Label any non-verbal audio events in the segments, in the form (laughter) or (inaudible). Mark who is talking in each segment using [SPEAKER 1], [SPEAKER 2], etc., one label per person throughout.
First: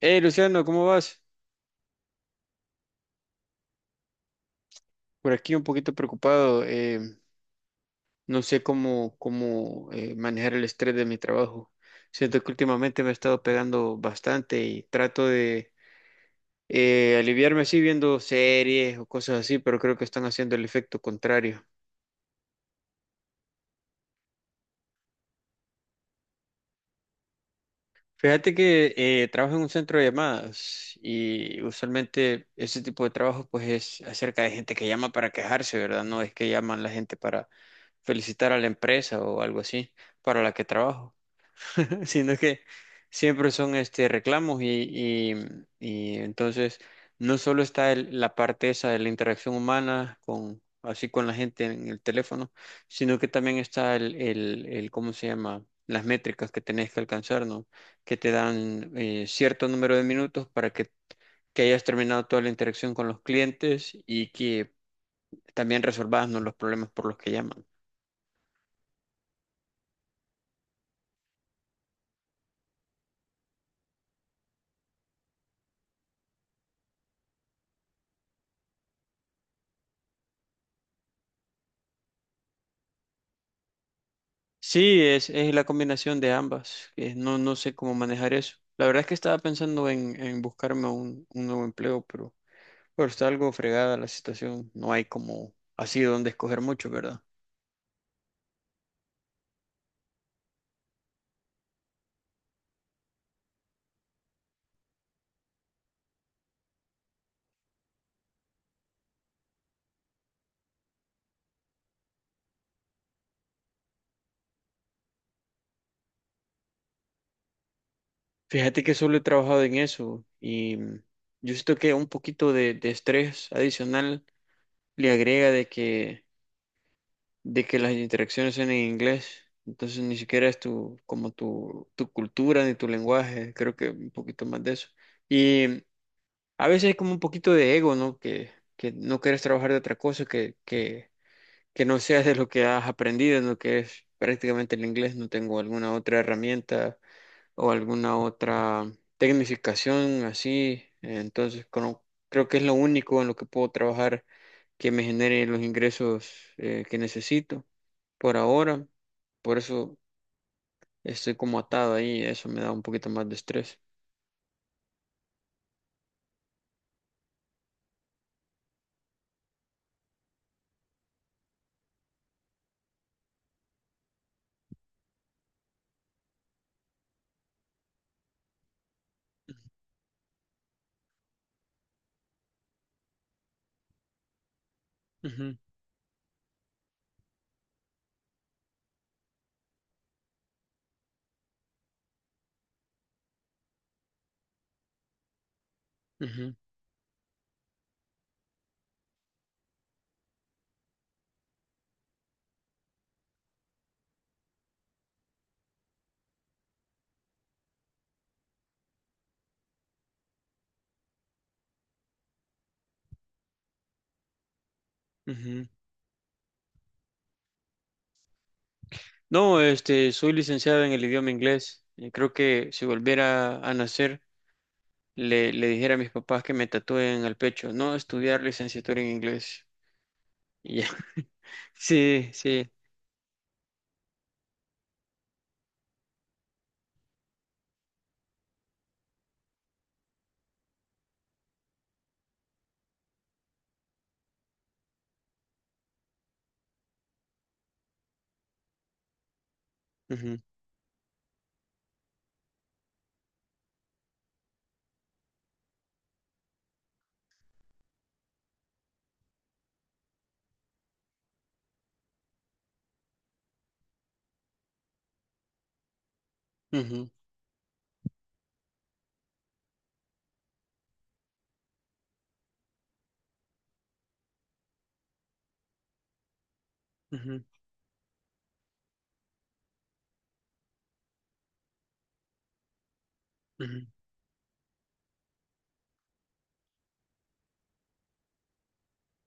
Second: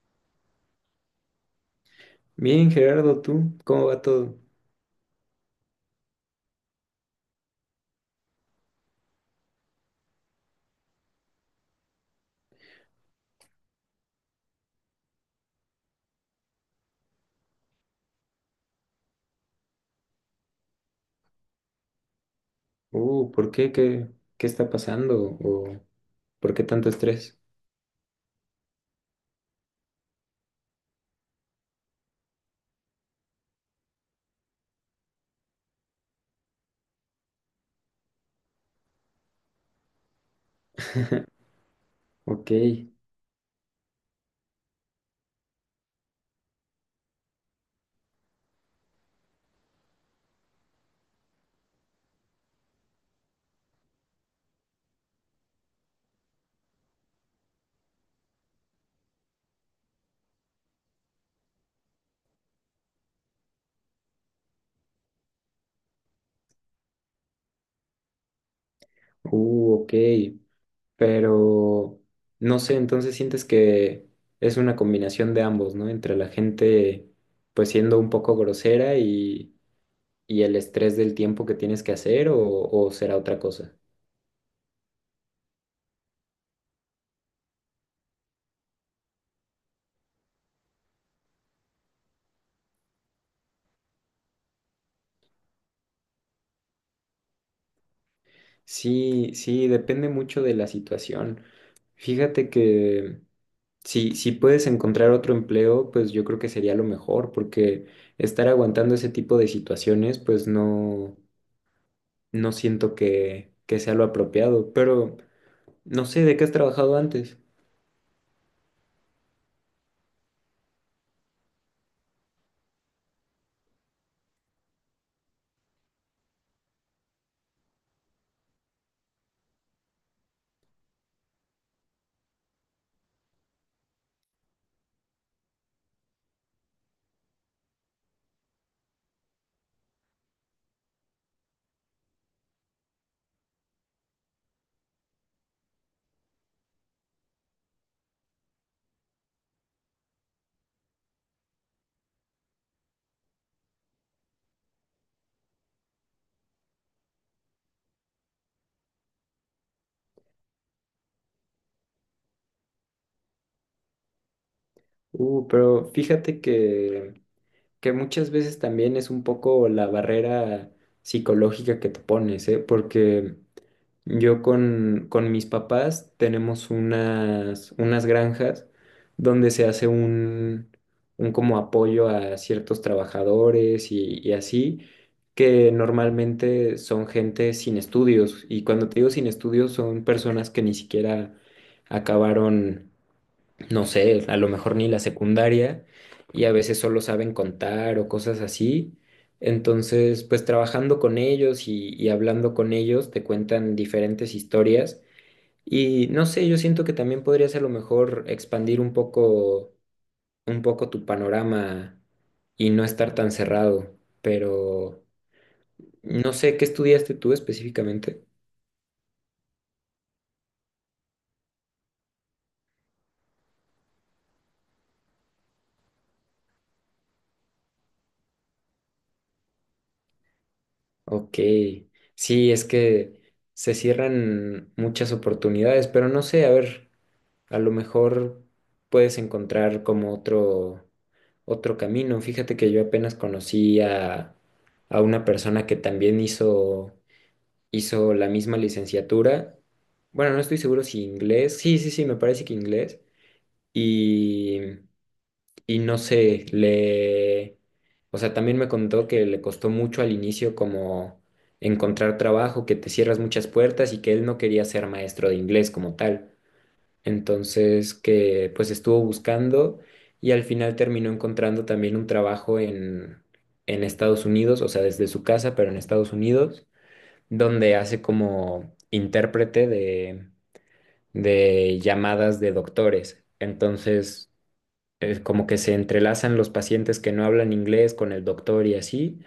[SPEAKER 1] Hey, Luciano, ¿cómo vas?
[SPEAKER 2] Bien, Gerardo, ¿tú cómo va todo?
[SPEAKER 1] Por aquí un poquito preocupado. No sé cómo manejar el estrés de mi trabajo. Siento que últimamente me ha estado pegando bastante y trato de aliviarme así viendo series o cosas así, pero creo que están haciendo el efecto contrario.
[SPEAKER 2] ¿Por qué? ¿Qué está pasando? ¿O por qué tanto estrés?
[SPEAKER 1] Fíjate que trabajo en un centro de llamadas y usualmente ese tipo de trabajo pues es acerca de gente que llama para quejarse, ¿verdad? No es que llaman la gente para felicitar a la empresa o algo así para la que trabajo, sino
[SPEAKER 2] Ok,
[SPEAKER 1] que siempre son este reclamos y entonces no solo está la parte esa de la interacción humana con así con la gente en el teléfono, sino que también está el ¿cómo se llama? Las métricas que tenés que alcanzar, ¿no? Que te dan cierto número de minutos para que hayas terminado toda la interacción con los clientes y que también resolvas, ¿no?, los problemas por los que llaman.
[SPEAKER 2] ok, pero no sé, entonces sientes que es una combinación de ambos, ¿no? Entre la gente pues siendo un poco grosera y el estrés del tiempo que tienes que hacer o será otra cosa.
[SPEAKER 1] Sí, es la combinación de ambas. No sé cómo manejar eso. La verdad es que estaba pensando en buscarme un nuevo empleo, pero está algo fregada la situación. No hay como así donde escoger mucho, ¿verdad?
[SPEAKER 2] Sí, sí, depende mucho de la situación. Fíjate que... Si puedes encontrar otro empleo, pues yo creo que sería lo mejor, porque estar aguantando ese tipo de situaciones, pues no, no siento que sea lo apropiado. Pero no sé, ¿de qué has trabajado antes?
[SPEAKER 1] Fíjate que solo he trabajado en eso y yo siento que un poquito de estrés adicional le agrega de de que las interacciones son en inglés. Entonces ni siquiera es tu cultura ni tu lenguaje. Creo que un poquito más de eso. A veces hay como un poquito de ego, ¿no? Que no quieres trabajar de otra cosa, que no seas de lo que has aprendido, en lo que es prácticamente el inglés. No tengo alguna otra herramienta o alguna otra tecnificación así. Entonces, creo que es lo único en lo que puedo trabajar que me genere los ingresos que necesito por ahora. Por eso estoy como atado ahí. Eso me da un poquito más de estrés.
[SPEAKER 2] Pero fíjate que muchas veces también es un poco la barrera psicológica que te pones, ¿eh? Porque yo con mis papás tenemos unas granjas donde se hace un como apoyo a ciertos trabajadores y así,
[SPEAKER 1] Ujú,
[SPEAKER 2] que normalmente son gente sin estudios. Y cuando te digo sin estudios son personas que ni siquiera acabaron no sé, a lo mejor ni la secundaria y a
[SPEAKER 1] ujú,
[SPEAKER 2] veces solo saben contar o cosas así. Entonces, pues trabajando con ellos y hablando con ellos, te cuentan diferentes historias y no sé, yo siento que también podrías a lo mejor expandir un poco tu panorama y no estar tan cerrado, pero
[SPEAKER 1] ujú.
[SPEAKER 2] no sé, ¿qué estudiaste tú específicamente?
[SPEAKER 1] No, este, soy licenciado en el idioma inglés. Y creo que si volviera a nacer, le dijera a mis papás que me tatúen al pecho, no estudiar licenciatura en inglés. Y ya. (laughs)
[SPEAKER 2] Ok,
[SPEAKER 1] Sí,
[SPEAKER 2] sí, es
[SPEAKER 1] sí.
[SPEAKER 2] que se cierran muchas oportunidades, pero no sé, a ver. A lo mejor puedes encontrar como otro, otro camino. Fíjate que yo apenas conocí a una persona que también hizo, hizo la misma licenciatura. Bueno,
[SPEAKER 1] Ujú,
[SPEAKER 2] no estoy seguro si inglés. Sí, sí, sí, me parece que inglés. Y, y no sé, le... O sea, también me contó que le costó mucho al inicio como encontrar trabajo, que te cierras muchas puertas y que él no quería ser maestro de inglés como tal
[SPEAKER 1] ujú,
[SPEAKER 2] entonces, que pues estuvo buscando y al final terminó encontrando también un trabajo en Estados Unidos, o sea, desde su casa, pero en Estados Unidos,
[SPEAKER 1] ujú,
[SPEAKER 2] donde hace como intérprete de llamadas de doctores.
[SPEAKER 1] ujú.
[SPEAKER 2] Entonces, es como que se entrelazan los pacientes que no hablan inglés con el doctor y así,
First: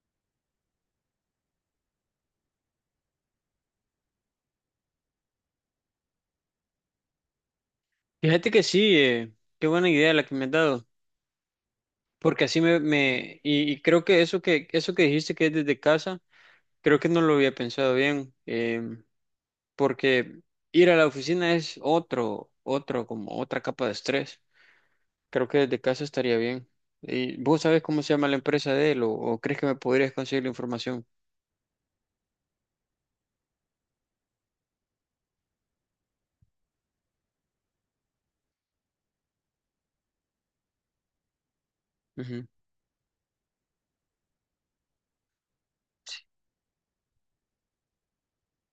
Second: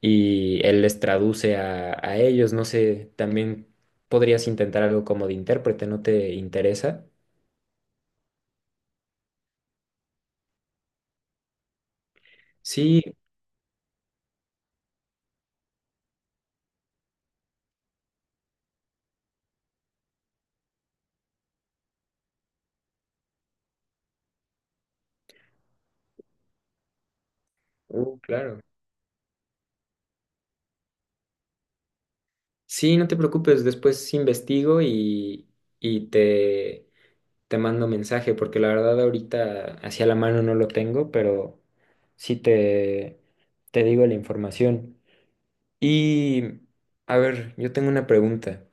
[SPEAKER 2] y él les traduce a ellos. No sé, también podrías intentar algo como de intérprete, ¿no te interesa?
[SPEAKER 1] Fíjate que sí, qué buena idea la que me has dado, porque así
[SPEAKER 2] Sí,
[SPEAKER 1] me y creo que eso que dijiste que es desde casa, creo que no lo había pensado bien, porque ir a la oficina es como otra capa de estrés. Creo que desde casa estaría bien. ¿Y vos sabés cómo se llama la
[SPEAKER 2] Claro.
[SPEAKER 1] empresa de él o crees que me podrías conseguir la información?
[SPEAKER 2] Sí, no te preocupes, después investigo y te mando mensaje, porque la verdad ahorita hacia la mano no lo tengo, pero sí
[SPEAKER 1] Ujú,
[SPEAKER 2] te digo la información. Y, a ver, yo tengo una pregunta.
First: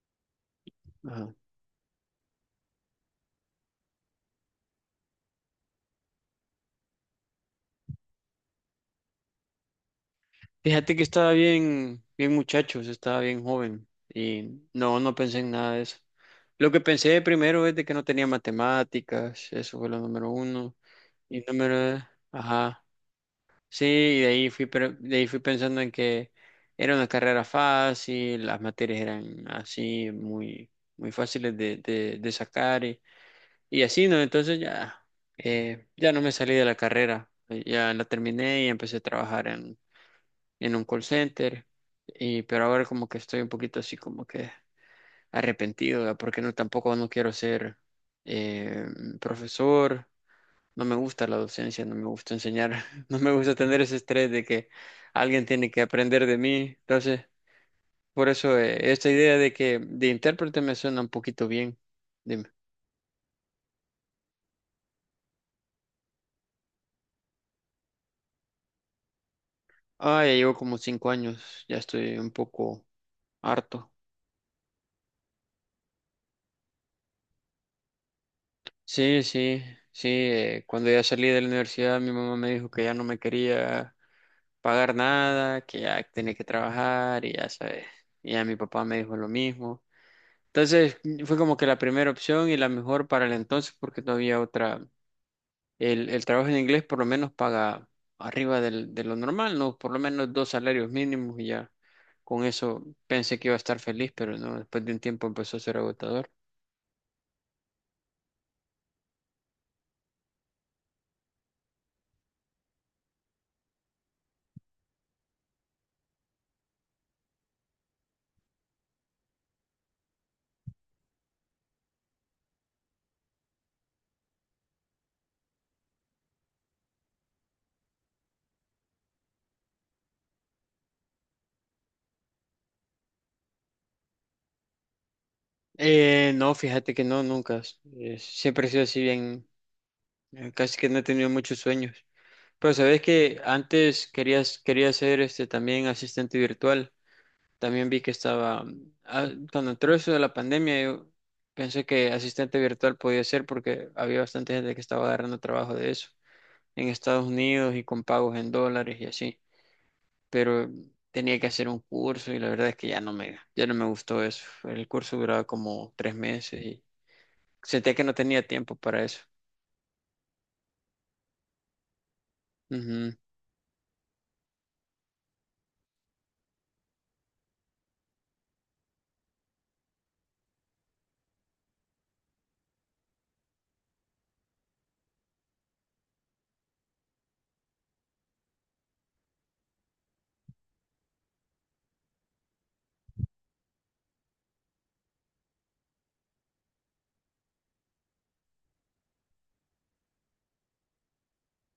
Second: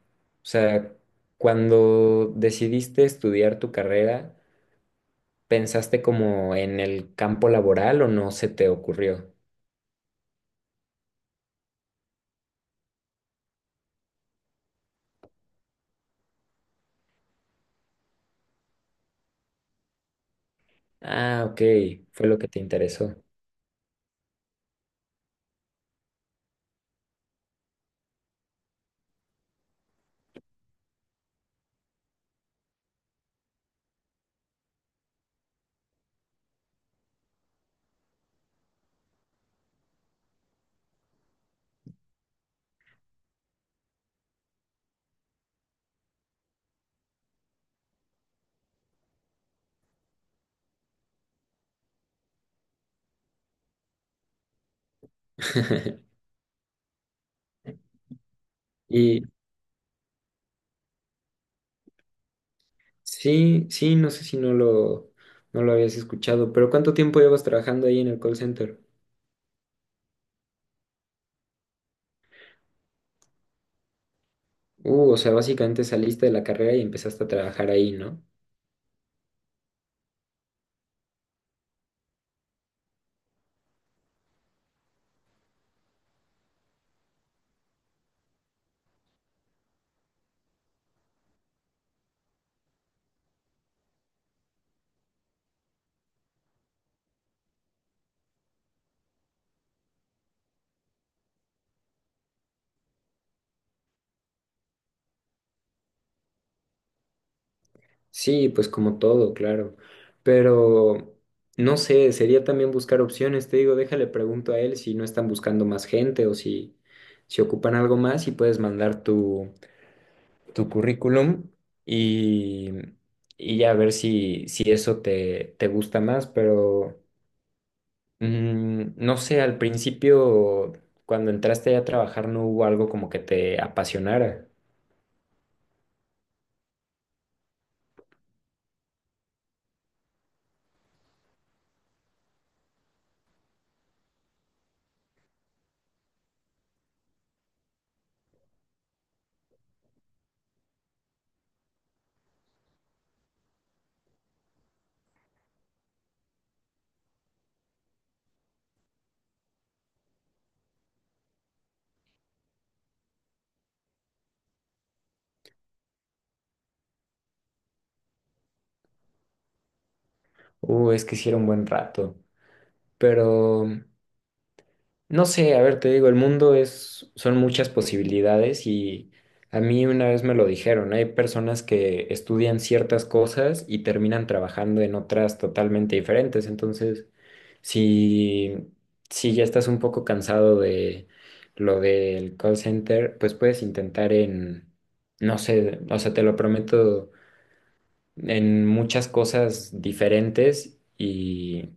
[SPEAKER 2] O sea,
[SPEAKER 1] ajá.
[SPEAKER 2] cuando decidiste estudiar tu carrera, ¿pensaste como en el campo laboral o no se te ocurrió?
[SPEAKER 1] Fíjate que estaba bien muchachos, estaba bien joven y no pensé en nada de eso. Lo que pensé primero es de que no tenía matemáticas, eso fue lo número uno. Y
[SPEAKER 2] Ah, ok,
[SPEAKER 1] número,
[SPEAKER 2] fue lo que te
[SPEAKER 1] ajá,
[SPEAKER 2] interesó.
[SPEAKER 1] sí, y de ahí de ahí fui pensando en que era una carrera fácil, las materias eran así, muy fáciles de sacar. Y así, ¿no? Entonces ya, ya no me salí de la carrera, ya la terminé y empecé a trabajar en un call center, y, pero ahora como que estoy un poquito así como que arrepentido, ¿verdad? Porque no, tampoco no quiero ser eh, profesor, no me gusta la docencia, no me gusta enseñar, (laughs) no me gusta tener ese estrés de que alguien tiene que aprender
[SPEAKER 2] (laughs)
[SPEAKER 1] de mí, entonces por eso esta
[SPEAKER 2] Y
[SPEAKER 1] idea de que de intérprete me suena un poquito bien. Dime.
[SPEAKER 2] sí, sí, no sé si no lo, no lo habías escuchado, pero ¿cuánto tiempo llevas trabajando ahí en el call center?
[SPEAKER 1] Ah, ya llevo como cinco años, ya estoy un poco harto.
[SPEAKER 2] O sea, básicamente saliste de la carrera y empezaste a trabajar ahí, ¿no?
[SPEAKER 1] Sí, sí, sí. Cuando ya salí de la universidad, mi mamá me dijo que ya no me quería pagar nada, que ya tenía que trabajar y ya sabes. Y ya mi papá me dijo lo mismo. Entonces fue como que la primera opción y la mejor para el entonces porque no había otra. El trabajo en inglés por lo menos paga arriba de lo normal, ¿no? Por lo menos dos salarios mínimos y ya con eso pensé que iba a estar feliz, pero no, después de un tiempo empezó a ser agotador.
[SPEAKER 2] Sí, pues como todo, claro. Pero no sé, sería también buscar opciones, te digo, déjale pregunto a él si no están buscando más gente o si, si ocupan algo más y puedes mandar tu, tu currículum y, y ya ver si, si eso te, te gusta más, pero. No sé, al principio, cuando entraste a trabajar, no hubo algo como que te apasionara.
[SPEAKER 1] No, fíjate que no, nunca. Siempre he sido así bien, casi que no he tenido muchos sueños. Pero sabes que antes quería ser este también asistente virtual. También vi que estaba, ah, cuando entró eso de la pandemia, yo pensé que asistente virtual podía ser porque había bastante gente que estaba agarrando trabajo de eso en Estados Unidos y con pagos en dólares y así. Pero tenía que hacer un curso y la verdad es que ya no ya no me gustó eso. El curso duraba como tres meses y sentía que no tenía tiempo para eso.
[SPEAKER 2] Es que hiciera un buen rato.
[SPEAKER 1] Ujú.
[SPEAKER 2] Pero, no sé, a ver, te digo, el mundo es, son muchas posibilidades y a mí una vez me lo dijeron, hay personas que estudian ciertas cosas y terminan trabajando en otras totalmente diferentes. Entonces, si, si ya estás un poco cansado de lo del call center, pues puedes intentar en, no sé, o sea, te lo prometo, en muchas cosas diferentes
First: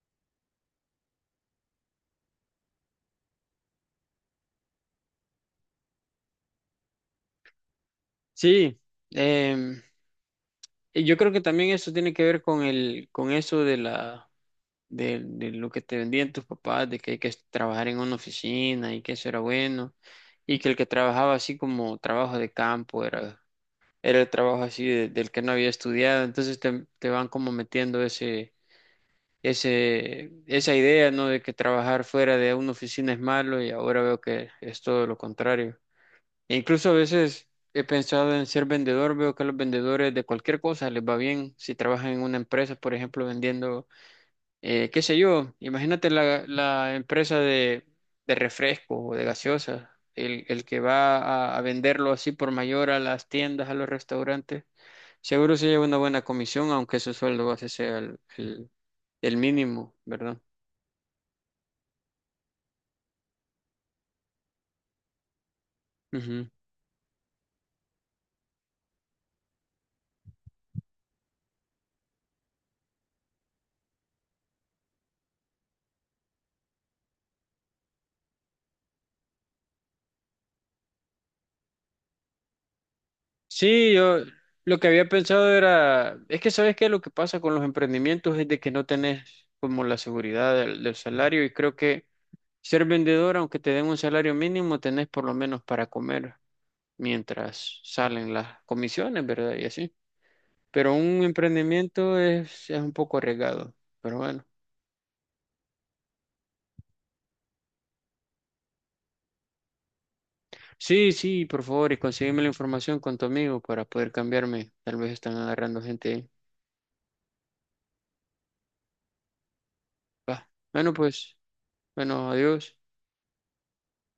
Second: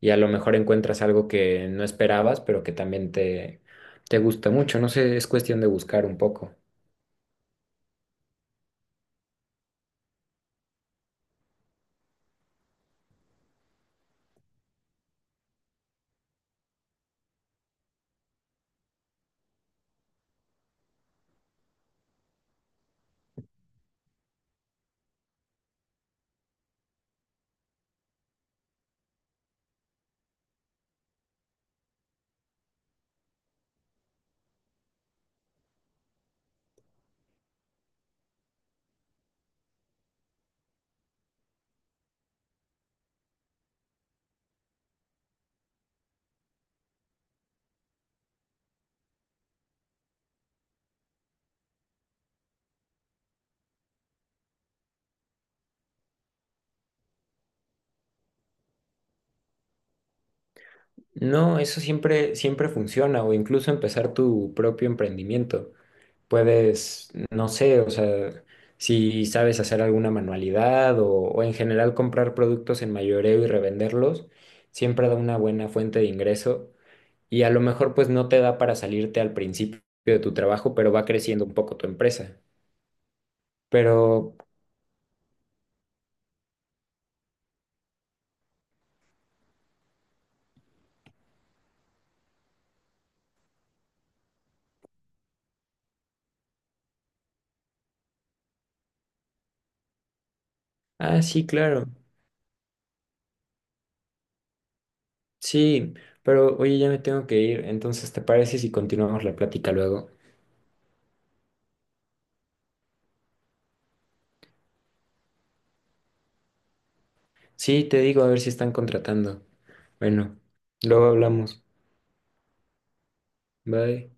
[SPEAKER 2] y a lo mejor encuentras algo que no esperabas, pero que también te gusta mucho. No sé, es cuestión de buscar un poco.
[SPEAKER 1] Sí, em, y yo creo que también eso tiene que ver con con eso de de lo que te vendían tus papás, de que hay que trabajar en una oficina y que eso era bueno, y que el que trabajaba así como trabajo de campo era el trabajo así del que no había estudiado, entonces te van como metiendo esa idea, ¿no?, de que trabajar fuera de una oficina es malo y ahora veo que es todo lo contrario. E incluso a veces he pensado en ser vendedor, veo que a los vendedores de cualquier cosa les va bien si trabajan en una empresa, por ejemplo, vendiendo, qué sé yo, imagínate la empresa de refrescos o de gaseosas. El que va a venderlo así por mayor a las tiendas, a los restaurantes, seguro se lleva una buena comisión, aunque su sueldo base sea el mínimo, ¿verdad?
[SPEAKER 2] No, eso siempre, siempre funciona, o incluso empezar tu propio emprendimiento.
[SPEAKER 1] Ujú.
[SPEAKER 2] Puedes, no sé, o sea, si sabes hacer alguna manualidad o en general comprar productos en mayoreo y revenderlos, siempre da una buena fuente de ingreso y a lo mejor pues no te da para salirte al principio de tu trabajo, pero va creciendo un poco tu empresa.
[SPEAKER 1] Sí, yo
[SPEAKER 2] Pero,
[SPEAKER 1] lo que había pensado es que sabes que lo que pasa con los emprendimientos es de que no tenés como la seguridad del salario y creo que ser vendedor, aunque te den un salario mínimo, tenés por lo menos para comer mientras salen las comisiones, ¿verdad? Y así. Pero
[SPEAKER 2] ah,
[SPEAKER 1] un
[SPEAKER 2] sí, claro,
[SPEAKER 1] emprendimiento es un poco arriesgado, pero bueno.
[SPEAKER 2] sí, pero oye, ya me tengo que ir, entonces ¿te parece si continuamos la plática luego?
[SPEAKER 1] Sí, sí, por favor, y consígueme la información con tu amigo para poder cambiarme. Tal vez están agarrando gente.
[SPEAKER 2] Sí, te digo, a ver si están contratando. Bueno,
[SPEAKER 1] Va. Bueno,
[SPEAKER 2] luego
[SPEAKER 1] pues,
[SPEAKER 2] hablamos.
[SPEAKER 1] bueno, adiós.
[SPEAKER 2] Bye.